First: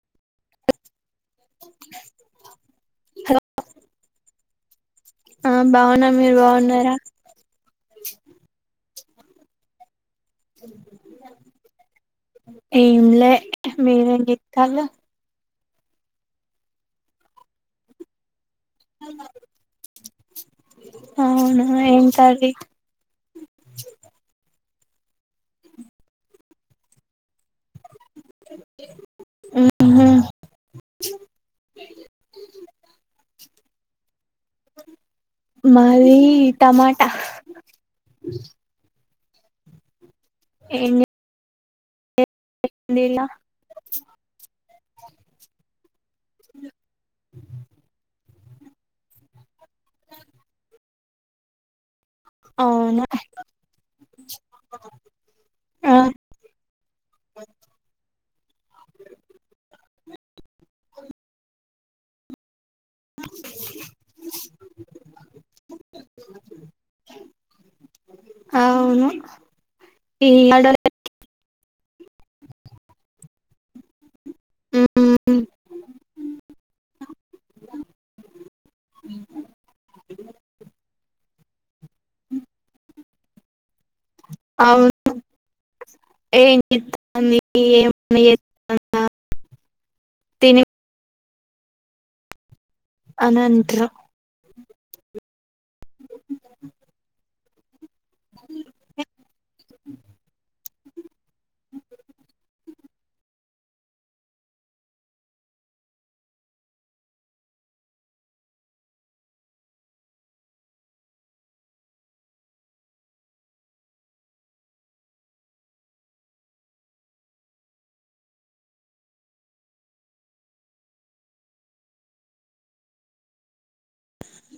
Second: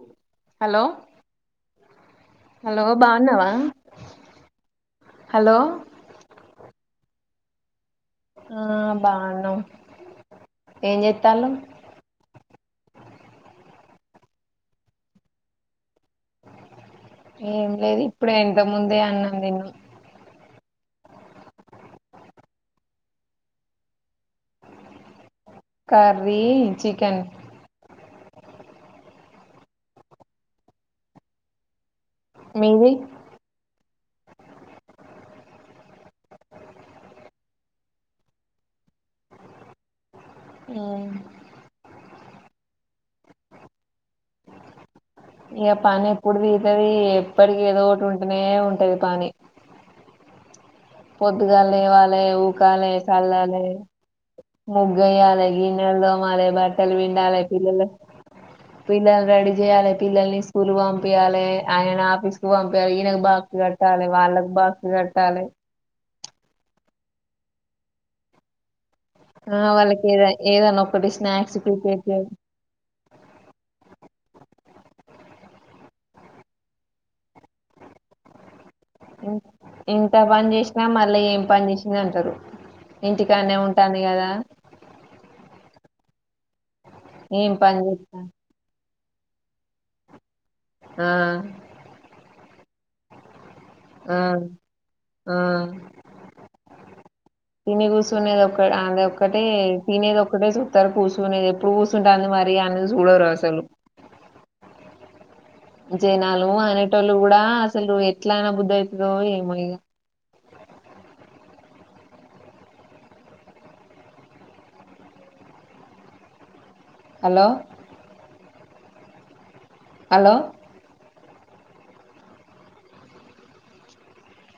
ఉ hello hello బాగున్నవా ఆ hello బాగున్నా మీరు బాగున్నారా ఆ బావున్నాం. ఏంలే మీరు ఏంచేత్తాలు. ఏంలేదు ఇప్పుడే ఇంతకు ముందే అన్నం తిన్నాం అవునా ఏం కర్రీ కర్రీ చికెన్. హుహ్ మీది మాది టమాటా. హ ఏం [inaudible] [inaudible] ఇక పని ఎప్పుడు దిర్తది ఎప్పటికి ఏదో ఒకటి ఉంట ఉంటేనే ఉంటది పని పొద్గాల లేవాలే ఏ ఊకాలే అవునా చల్లాలే ముగ్గుయాలే ఆ గిన్నెలు దోమాలే బట్టలు పిండాలే పిల్లలు పిల్లలు రెడీ చేయాలలే పిల్లల్ని స్కూల్ పంపియాలే అయనను ఆఫీసుకి పంపు ఈయనకు బాక్స్ కట్టాలే వాళ్ళకి బాక్ కట్టాలే అవును ఆ వాళ్ళకి ఏద ఈ ఏదన్నా ఆడోల్లే ఒక్కటి స్నాక్స్ ప్రీపేర్ చేస్తే ఉ ఊ ఇంత పని చేసినా మల్లి ఏం పని చేసింది అంటారు ఇంటికానే ఉంటది పనిగాద ఏయి ఇ అ ఏమన్నా అ తిని ఆ అనన్ ఆ ఆ తిని గుసు తినేది ఒక అద ఒక్కటే తినేది ఒక్కటే చూస్తూ అస్సలు కూర్చునేది ఎప్పుడు కూర్సుుంటుంది మరి అన్నది చూడరు అసలు జనాలు అనేటోళ్ళు కూడా అసలు ఎట్లానా బుద్ధ అవుతుందో ఏమో ఇగ హలో హలో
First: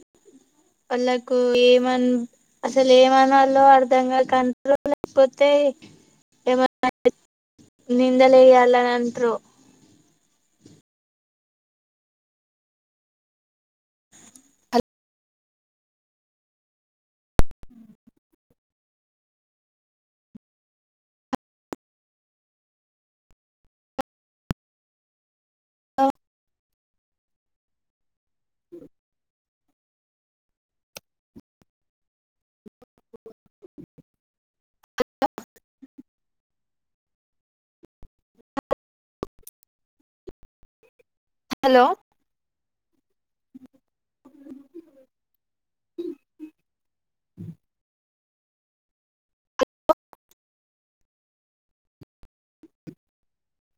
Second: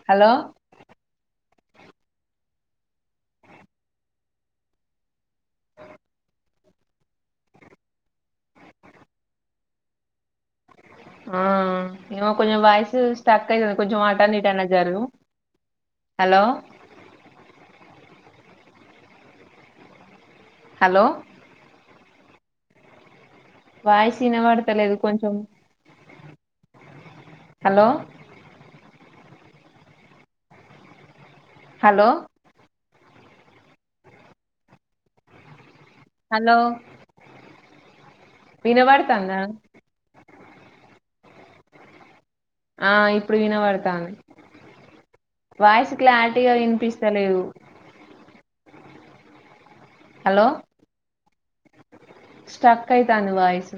హలో వాళ్ళకు ఏమ అసలు ఏమనలో అర్ధంగాక అంటారో లేకపోతే ఏమన్నా నిందలేయాలని అంటారో అ ఏమో కొంచెం వాయిస్ స్టక్ అవుతుంది కొంచెం అట్టయినా ఇట్టాయినా జరుగు హలో హలో వాయిస్ వినపడుతా లేదు కొంచెం ఆ హలో హలో హలో విన పడుతందా హలో ఆ ఇప్పుడు వినబడతాంది వాయిస్ క్లారిటీగా వినిపిస్తలేదు హలో స్టక్ ఐతంది వాయిస్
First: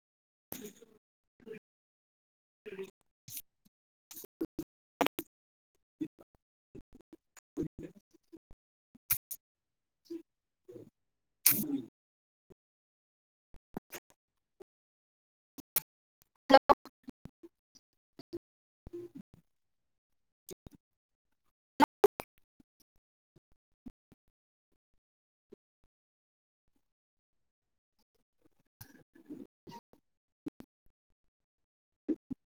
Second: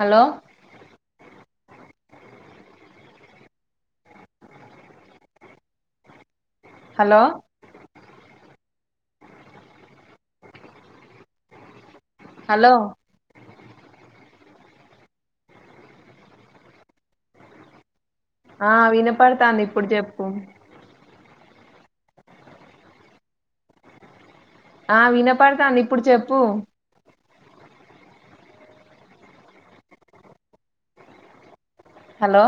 హలో హలో చ్చ హలో హలో ఆ వినపడతాంది ఇప్పుడు చెప్పు ఆ వినపడతాంది ఇప్పుడు చెప్పు హలో